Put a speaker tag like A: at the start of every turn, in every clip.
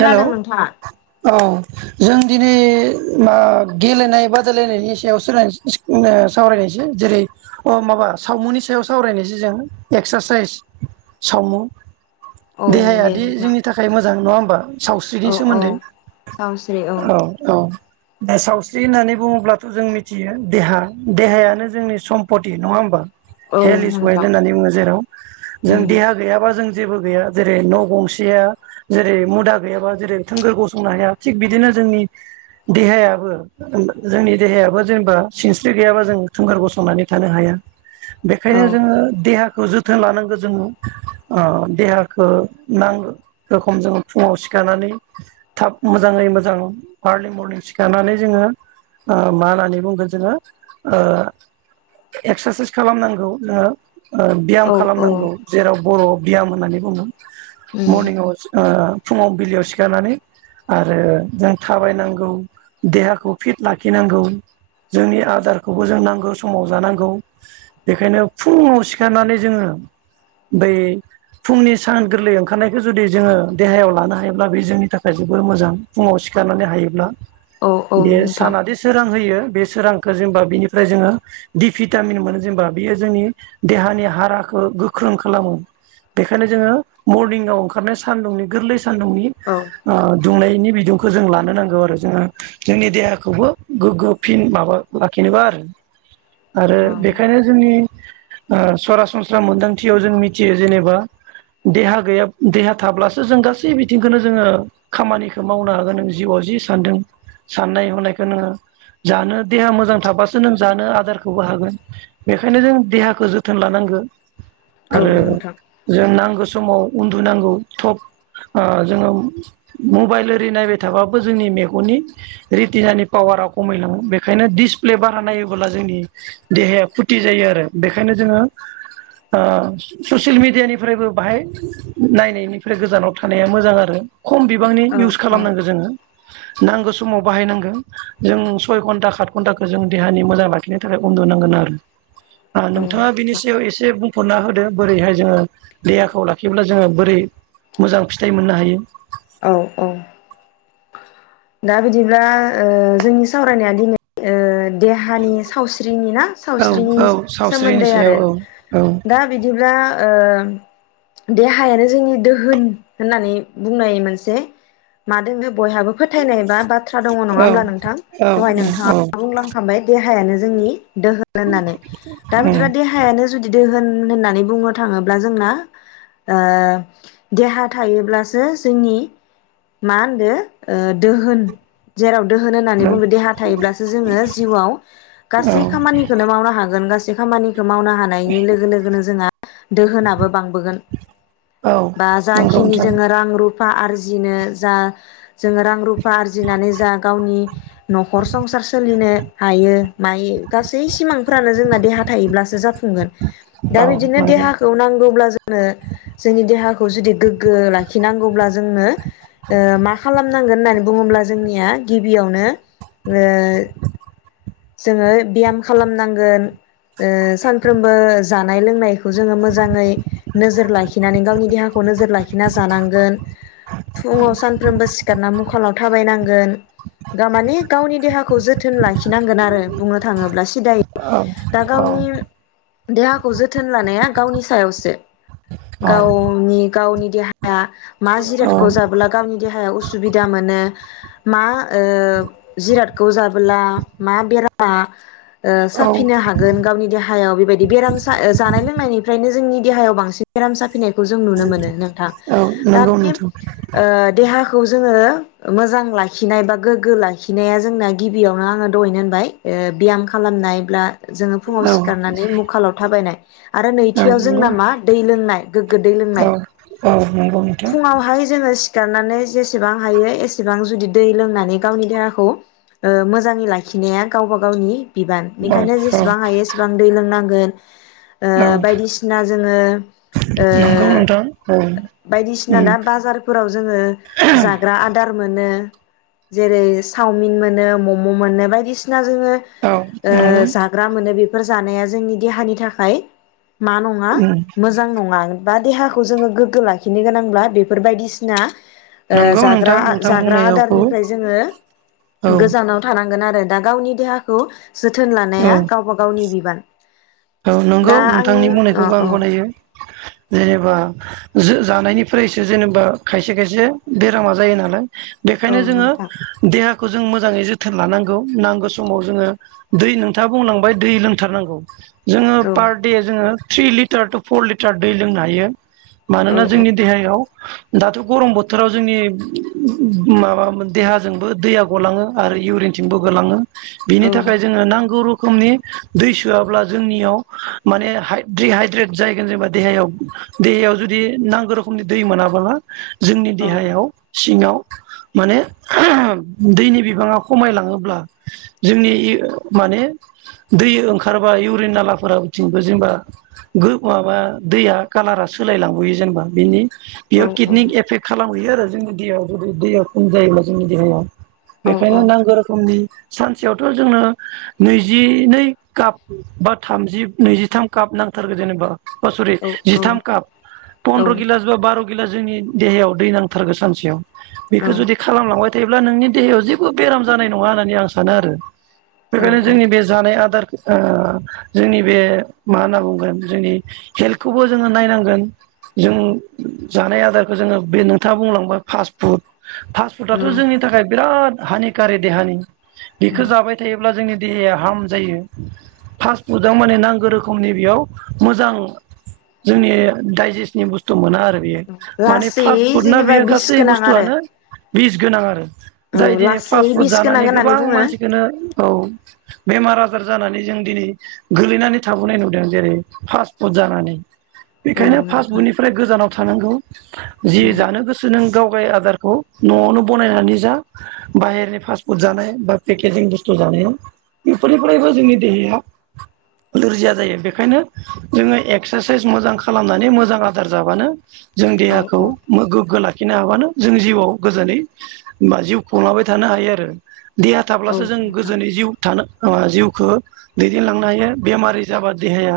A: हेल' औ
B: नोंथाङा
A: जों दिनै मा गेलेनाय बादायलायनायनि सायाव स सावरायनायसै जेरै माबा सावमुनि सायाव सावरायनायसै जों एक्सारसाइस सावमु
B: औ दे
A: देहायादि
B: नोंथां
A: जोंनि थाखाय मोजां नङा होमबा सावस्रिनि
B: औ औ
A: सोमोन्दै औ औ दा सावस्रि होननानै बुङोब्लाथ' जों मिथियो देहा देहायानो जोंनि सम्पत नङा होमबा
B: औ
A: हेल इस वाइट
B: नोंथां
A: होननानै बुङो जेराव जों
B: उम
A: देहा गैयाबा जों जेबो गैया जेरै न' गंसेया जेरै मुदा गैयाबा जेरै थोंगोर गसंनो हाया थिग बिदिनो जोंनि देहायाबो जोंनि देहायाबो जेनेबा सिनस्रि गैयाबा जों थोंगोर गसंनानै थानो हाया ।
B: औ
A: बेखायनो जोङो देहा खौ जोथोन लानांगौ जों ओ देहाखौ नांगौ रखोम जोङो फुङाव सिखारनानै थाब मोजाङै मोजां आरर्लि मरनिं सिखारनानै जोङो ओ मा होननानै बुंगोन जोङो ओ एक्सारसाइस खालामनांगौ ओ ब्याम
B: औ औ
A: खालामनांगौ जेराव बर' बियाम होननानै बुङो।
B: उम
A: मर्निं अवार्थ । ओ ओ फुङाव बिलोयाव सिखारनानै आरो जों थाबायनांगौ देहाखौ फिट लाखिनांगौ जोंनि आदारखौबो जों नांगौ समाव जानांगौ बेखायनो फुङाव सिखारनानै जोङो बै फुंनि सान गोरलै ओंखारनायखौ जुदि जोङो देहायाव लानो हायोब्ला बे जोंनि थाखाय जोबोर मोजां फुङाव सिखारनानै हायोब्ला
B: औ औ
A: । बे
B: नोंथां
A: सानादि सोरां होयो बे सोरांखौ जेनेबा बिनिफ्राय जोङो दि भिटामिन मोनो जेनेबा बियो जोंनि देहानि हाराखौ गोख्रों खालामो बेखायनो जोङो मर्निंआव [unintelligible] सानदुंनि गोरलै सान्दुंनि
B: औ
A: ओ दुंनायनि बिदुंखौ जों लानो नांगौ आरो जोङो जोंनि देहाखौबो गोग्गो फिन माबा लाखिनोबा आरो आरो
B: औ
A: बेखायनो जोंनि ओ सरासनस्रा मोनदांथियाव जों मिथियो जेनेबा देहा गैयाब देहा थाब्लासो जों गासै बिथिंखौनो जोङो खामानिखौ मावनो हागोन नों जिउआव जि सानदों साननाय हनायखौ नोङो जानो देहा मोजां थाबासो नों जानो आदारखौबो हागोन बेखायनो जों देहाखौ जोथोन लानांगोन ।
B: औ
A: आरो
B: नोंथां
A: जों नांगौ समाव उन्दुनांगौ थब ओ जोङो मबाइल ओरि नायबाय थाबाबो जोंनि मेगननि रितिनानि पावारा खमायलाङो बेखायनो दिसप्ले बारा नायोबोला जोंनि देहाया फुथि जायो आरो बेखायनो जोङो ओ ससियेल मेडियानिफ्रायबो बाहाय नायनायनिफ्राय गोजानाव थानाया मोजां आरो खम बिबांनि
B: औ
A: इउस
B: औ
A: खालामनांगौ जोङो । नांगौ समाव बाहायनांगोन जों सय घन्टा सात घन्टाखौ जों देहानि मोजां लाखिनो थाखाय उन्दुुनांगोन आरो
B: औ
A: नोंथाङा बिनि
B: नोंथां
A: सायाव एसे बुंफोर'ना होदो बोरैहाय जोङो देहाखौ लाख खिब्ला जोङो बोरै मोजां फिथाइ मोननो हायो।
B: औ औ । दा बिदिब्ला ओ जोंनि सावरायनाया दिनै ओ देहानि सावस्रिनि ना?
A: औ
B: सावस्रिनि
A: औ सावस्रिनि
B: सोमोन्दै आरो
A: सायाव औ औ
B: दा बिदिब्ला ओ देहायानो जोंनि दोहोन होननानै बुंनाय मोनसे मादों बे बयहाबो फोथायनाय बा बाथ्रा दङ नङा
A: औ
B: होनोमब्ला नोंथां दहाय नोंथाङा बुंलांखांबाय देहायानो जोंनि दोहोन होननानै दा
A: औ
B: बिदिबा देहायानो जुदि दोहोन होननानै बुंनो थाङोब्ला जोंना ओ देहा थायोब्लासो जोंनि मा होनो ओ दोहोन जेराव दोहोन होन्नानै
A: औ
B: बुङो देहा थायोब्लासो जोङो जिउयाव गासै
A: औ
B: खामानिखौनो मावनो हागोन । बे खामानि खौ मावनो हानायनि लोगो लोगोनो जोंहा दोहोनाबो बां बोगोन
A: औ
B: बा
A: नंगौ
B: जाखिनि
A: नोंथां
B: जों रां रुप रुफा आरजिनो जा जोङो रां रुफा आरजिनानै जा गावनि न'खर संसार सोलिनो हायो मायो गासै सिमांफ्रानो जोंना देहा थायोब्लासो जाफुंगोन दा
A: औ
B: बिदिनो
A: नंगौ
B: देहाखौ नांगौब्ला जो ङो जोंनि देहाखौ जुदि गोग्गो लाखिनांगौब्ला जोंनो ओ मा खालामनांगोन होननानै बुङोब्ला जोंनिया गिबियावनो जोङो ब्याम खालामनांगोन ओ सानफ्रोमबो जानाय लोंनाय खौ जोङो मोजाङै नोजोर लाखिनानै गावनि देहाखौ नोजोर लाखिना जानांगोन फुङाव सानफ्रोमबो सिखारना मुख गोलाव थाबायनांगोन गामाने गावनि देहाखौ जोथोन लाखि नांगोन आरो बुंनो थाङोब्ला [unintelligible]
A: औ
B: दा गावनि
A: औ
B: देहाखौ जोथोन लानाया गावनि सायावसो।
A: औ
B: गावनि गावनि देहाया मा
A: औ
B: जिरादखौ जाबोला गावनि देहाया अस सुबिदा मोनो मा ओ जिरादखौ जाबोला मा बेरामा ओ
A: औ
B: साफिनो हागोन गावनि देहायाव बेबायदि बेराम जानाय लोंनायनिफ्रायनो जोंनि देहायाव बांसिन बेराम जाफैनाय जों नुनो मोनो नोंथां ओ
A: औ
B: दा
A: नंगौ
B: बे
A: नोंथां
B: देहा जोङो मोजां लाखिनाय बा गोग्गो लाखिनाया जोंना गिबियावनो आङो दहैनो होनबाय बियाम खालामनायब्ला जोङो फुङाव
A: औ
B: सिखारनानै मुखालाव थाबायनाय आरो नैथियाव
A: नंगौ
B: जोंना मा दै लोंनाय गोग्गो दै
A: औ
B: लोंनाय
A: औ नंगौ नोंथां
B: फुङावहाय जोङो सिखारनानै जेसेबां हायो एसेबां जुदि दै लोंनानै गावनि देहाखौ ओ मोजाङै लाखिनाया गावबा गावनि बिबान
A: औ
B: बेनिखायनो
A: औ
B: जेसेबां हायो एसेबां दै लोंनांगोन। ओ
A: औ
B: बायदिसिना जोङो ओ
A: नंगौ नोंथां औ
B: बायदिसिना
A: उम
B: दा बाजारफोराव जोङो जाग्रा आदार मोनो जेरे सावमिन मोनो मम मोनो बायदि सिना जोङो
A: औ
B: ओ
A: नंगौ
B: जाग्रा मोनो बेफ फोर जानाया जोंनि देहानि थाखाय मा नङा
A: उम
B: मोजां नङा। बा देहाखौ जोङो गोगो लाख खिनो गोनांब्ला बेफोर बायदिसिना ओ
A: नंगौ
B: जाग्रा
A: नोंथां नोंथां
B: जाग्रा
A: बुंनायावखौ
B: आदारनिफ्राय जोङो
A: औ
B: गोजानाव थानांगोन आरो। दा गावनि देहाखौ जोथोन
A: औ
B: लानाया गावबा गावनि बिबान।
A: औ नंगौ
B: दा आंनि
A: नोंथांनि
B: अ
A: बुंनायखौबो आं
B: औ
A: गनायो। जेनेबा जो जानायनिफ्रायसो जेनेबा खायसे खायसे बेरामा जायो नालाय।
B: औ
A: बेखायनो जोङो
B: नोंथां
A: देहाख खौ जों मोजाङै जोथोन लानांगौ नांगौ समाव जोङो दै नोंथाङा बुंलांबाय दै लोंथारनांगौ। जोङो
B: औ
A: पार दे जोङो three litre to four litre दै लोंनो हायो मानोना
B: औ
A: जोंनि देहायाव दाथ' गरम बोथोराव जोंनि माबाम देहाजोंबो दैया गलाङो आरो इउरिनथिंबो गोलाङो।
B: औ
A: बिनि थाखाय जोङो नांगौ रु खोनि दै सोआब्ला जोंनियाव माने हाय दिहाइद्रेट जाहैगोन जेनेबा देहायाव देहायाव जुदि नांगो रोखमनि दै मोनाबोला। जोंनि
B: औ
A: देहायाव सिङाव माने दैनि बिबाङा खमायलाङोब्ला जोंनि माने दै ओंखारबा इउ ब्रेन नालाफोरा उनथिंबो जेनबा गो माबा दैया कालारा सोलायलांबोयो जेनेबा बेनि
B: औ
A: बेयाव किडनिख एफेक्ट खालामहैयो। फोरा जोंनि देहायाव जुदि दैया खम जायोब्ला जोंनि देहायान बेखायनो नांगो रोखोमनि सानसेयावथ' जोंनो नैजिनै काप बा थामजि नैजिथाम काप नांथारगो जेनेबा अ स'रि
B: औ
A: जिथाम काप
B: औ
A: पन्द्र' गिलास बा बार' गैला जोंनि देहायाव दै नांथारगो सानसेयाव बेखो जुदि खालामलांबाय थायोब्ला नोंनि देहायाव जेबो बेराम जानाय नङा होननानै आं सानो आरो बेखायनो जोंनि बे जानाय आदार ओ जोंनि बे मा होनना बुंगोन जोंनि हेल्थखौबो जोङो नायनांगोन जों जानाय आदारखो जोङो बे नोंथाङा बुंलांबाय फास्ट फुड फास्टफुड आथ' जोंनि थाखाय बिराद हानिकारि देहानि। बेखो जाबाय थायोब्ला जोंनि देहाया हार्म जायो फास्ट उदां माने नांगो रोखोमनि बेयाव मोजां जोंनि दाइजेस्टनि बुस्थु मोना आ बेयो माने
B: लासै
A: फास्ट फुड ना
B: जेनेबा
A: बेयो
B: बिस
A: गासै
B: गोनां आरो
A: बुस्थुआनो बिस गोनां आरो
B: औ
A: जाय दिनै
B: लासै
A: फास्ट फुड
B: बिस गोनां
A: जानानै
B: होननानै
A: गोबां
B: बुङो
A: मानसिखोनो औ बेमार आजार जानानै जों दिनि गोलैनानै थाबोनाय नुदों जेरै फास्टफुड जानानै
B: औ
A: बेखायनो
B: नोंथां
A: फास्टफुडनिफ्राय गोजानाव थानांगौ । जि
B: उम
A: जानो गोसो नों गावगाय आदारखौ न'आवनो ब'नायनानै जा बाहेरनि फास्टफुड जानाय बा पेकेजिं बुस्थु जानायाव बेफोरनिफ्रायबो जोंनि देहाया लोरजिया जायो बेखायनो जोङो एक्सारसाइस मोजां खालामनानै मोजां आदार जाबानो जों
B: औ
A: देहाखौ
B: औ
A: मो गोग्गो लाखिनो हाबानो जों जिउआव गोजोनै बा जिउ खुंलांबाय थानो हायो आरो । देहा
B: औ
A: थाब्लासो जों
B: नोंथां
A: गोजोनै जिउ थानो ओ जिउखो दै देलांनो हायो बेमारि जाबा देहाया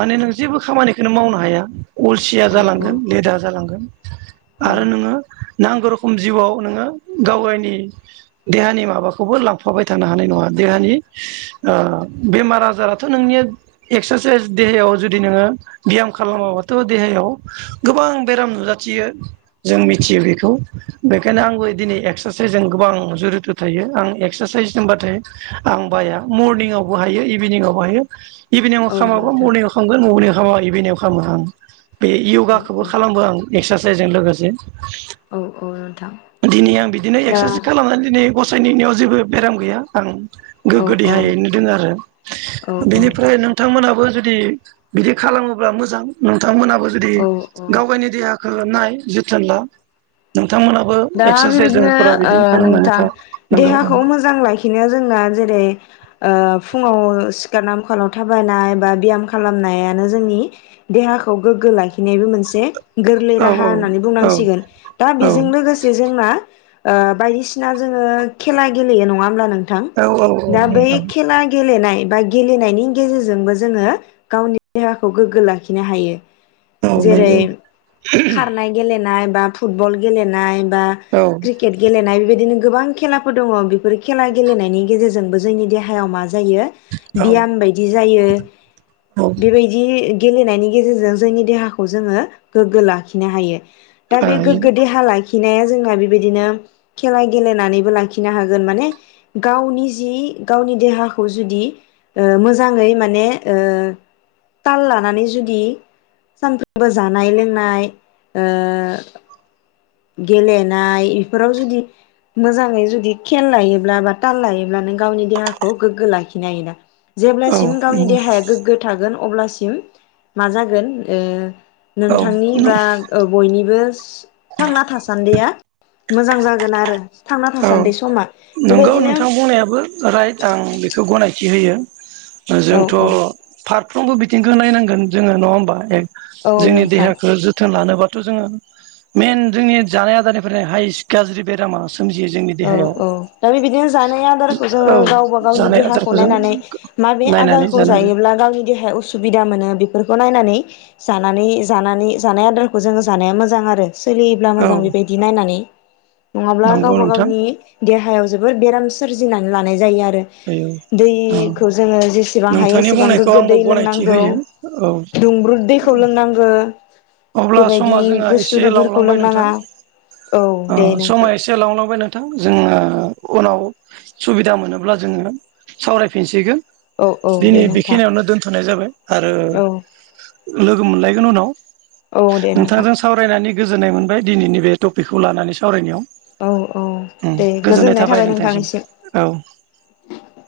A: माने नों जेबो खामानिखोनो मावनो हाया अलसिया
B: औ औ
A: जालांगोन लेदा जालां गोन
B: औ
A: आरो नोङो नांगौ र'खम जिउआव नोङो गावगायनि देहानि माबाखौबो लांफाबाय थानो हानाय नङा देहानि ओ बेमार आजाराथ' नोंनि एक्सारसाइस देहायाव जुदि नोङो बियाम खालामाबाथ' देहायाव गोबां बेराम नुजाथियो जों मिथियो बेखौ बेखायनो आंबो दिनै एक्सारसाइसजों गोबां जुरिथ' थायो आं एक्सारसाइस होनबाथाय आं बाया मरनिंआव बो हायो इभिनिंआवबो हायो इभिनिंआव
B: औ
A: खामाबा
B: नोंथां
A: मरनिंआव खामगोन मरनिं खामा इभिनिंआव खामो आं । बे
B: औ
A: यगाखौबो
B: औ
A: खालामो आं । एक्सारसाइसजों लोगोसे
B: औ औ नोंथां
A: । दिनै आं बिदिनो
B: दा
A: एक्सारसाइस खालामनानै दिनै गस सायनिनियाव जेबो बेराम गैया आं
B: औ
A: गोग्गो
B: औ
A: देहायैनो दोङो आरो ।
B: औ
A: बेनिफ्राय नोंथांमोनाबो जुदि बिदि खालामोब्ला मोजां नोंथांमोना बो जुदि
B: औ औ
A: गावगायनि देहाखौ नाय । जोथोन ला नोंं
B: दा बेबायदिनो ओ
A: खालामनानै
B: नोंथां
A: था नंगौ
B: देहाखौ मोजां लाखिनो जोंना जेरै ओ फुङाव सिखारना मखालाव थाबायनाय बा ब्याम खालामनायानो जोंनि देहाखौ गोग्गो लाखिनायबो मोनसे गोरलै
A: औ
B: राहा होननानै
A: औ
B: बुंनांसिगोन । दा
A: औ
B: बेजों लोगोस ओ बायदिसिना जोङो खेला गेलेयो नङा होमला नों थां
A: औ औ
B: दा बै
A: नोंथां
B: खेला गेलेनाय बा गेलेनायनि गेजेरजोंबो जोङो गावनि देहाखौ गोग्गो लाखिनो हायो ।
A: औ
B: जेरै
A: नंगौ
B: खारनाय गेलेनाय बा फुटबल गेलेनाय बा
A: औ
B: क्रिकेट गेलनाय बेबायदिनो गोबां खेलाफोर दङ बेफोर खेला गेलेनायनि गेजेरजोंबो जोंनि देहायाव मा मा जायो
A: औ
B: बियाम बायदि जायो
A: औ
B: बेबायदि गेलेनायनि गेजेरजों जोंनि देहाखौ जोङो गोग्गो लाखिनो हायो दा बे
A: हायो
B: गोग्गो देहालाखि नाया जोंहा बेबायदिनो खेला गेलेनानैबो लाखिनो हागोन माने गावनि जि गावनि देहाखौ जुदि ओ मोजाङै माने ओ ताल लानानै जुदि सानफ्रोमबो जानाय लोंनाय ओ गेलेनाय इफोराव जुदि मोजाङै जुदि खेल लायोब्ला बा ताल लायोब्ला नों गावनि देहाखौ गोग्गो लाखिनो हायो ना जेब्लासिम गावनि
A: औ
B: देहाया गोग्गो थागोन अब्लासिम मा जागोन ओ नोंथांनि बा
A: औ
B: ओ बयनिबो थांना थासान्दिया मोजां जागोन आरो थांना
A: औ
B: थासान्दि समा
A: नंगौ
B: बेबायदिनो
A: नोंथां बुंनायाबो राइट आं बेखौ गनायसै थि होयो
B: औ
A: जोंथ
B: औ
A: फार फ्रोमबो बिथिंखौ नायनांगोन जोङो नङा होमबा ए
B: औ
A: जोंनि
B: नोंथां
A: देहाखौ जोथोन लानोबाथ' जोङो मेइन जोंनि जानाय आदारनिफ्रायनो हाइस गाज्रि बेरामा सोमजियो जोंनि
B: औ
A: देहायाव
B: औ दा बेबायदिनो जानाय आदारखौ जोङो
A: औ
B: गावबा गावनि
A: जानाय
B: देहाखौ
A: आदारखौ जों
B: नायनानै माबे
A: नायनानै
B: आदारखौ
A: जानांगौ
B: जायोब्ला गावनि देहाया उसुबिदा मोनो बे बेफोरखौ नायनानै जानानै जानानै जानाय आदारखौ जोङो जानाया मोजां आरो । सोलियोब्ला
A: औ
B: मोजां बेबायदि नायनानै नङाब्ला गाव
A: नंगौ
B: गाव
A: नोंथां
B: गावनि देहा याव जोबोद बेराम सोरजिनानै लानाय जायो आरो ।
A: औ
B: आरो
A: औ
B: दैखौ जोङो जेसेबां हायो
A: नोंथांनि
B: एसेबां
A: बुंनायखौ
B: गोग्गो
A: आंबो
B: दै
A: गनायथि
B: लोंनांगौ
A: होयो औ
B: दुंब्रुद दैखौ लांनांगोन ।
A: अब्ला समा जोंहा एसे लावलांबाय नोंथां
B: लोंनाङा औ
A: ओ
B: दे नोंथां
A: समा एसे लावलांबाय नोंथां । जोङो उनाव सुबिदा मोनोब्ला जोङो सावरायफिनसिगोन
B: औ औ
A: ।
B: दे
A: दिनै
B: नोंथां
A: बेखिनियावनो दोनथ'नाय जाबाय ।
B: औ
A: आरो लोगो मोनलायगोन उनाव
B: औ दे नोंथां
A: नोंथांजों सावरायनानै गोजोननाय मोनबाय दिनैनि बे टपिकखौ लानानै सावरायनायाव ।
B: औ औ दे गोजोननाय थाबाय नोंथांनिसिम
A: औ
B: ।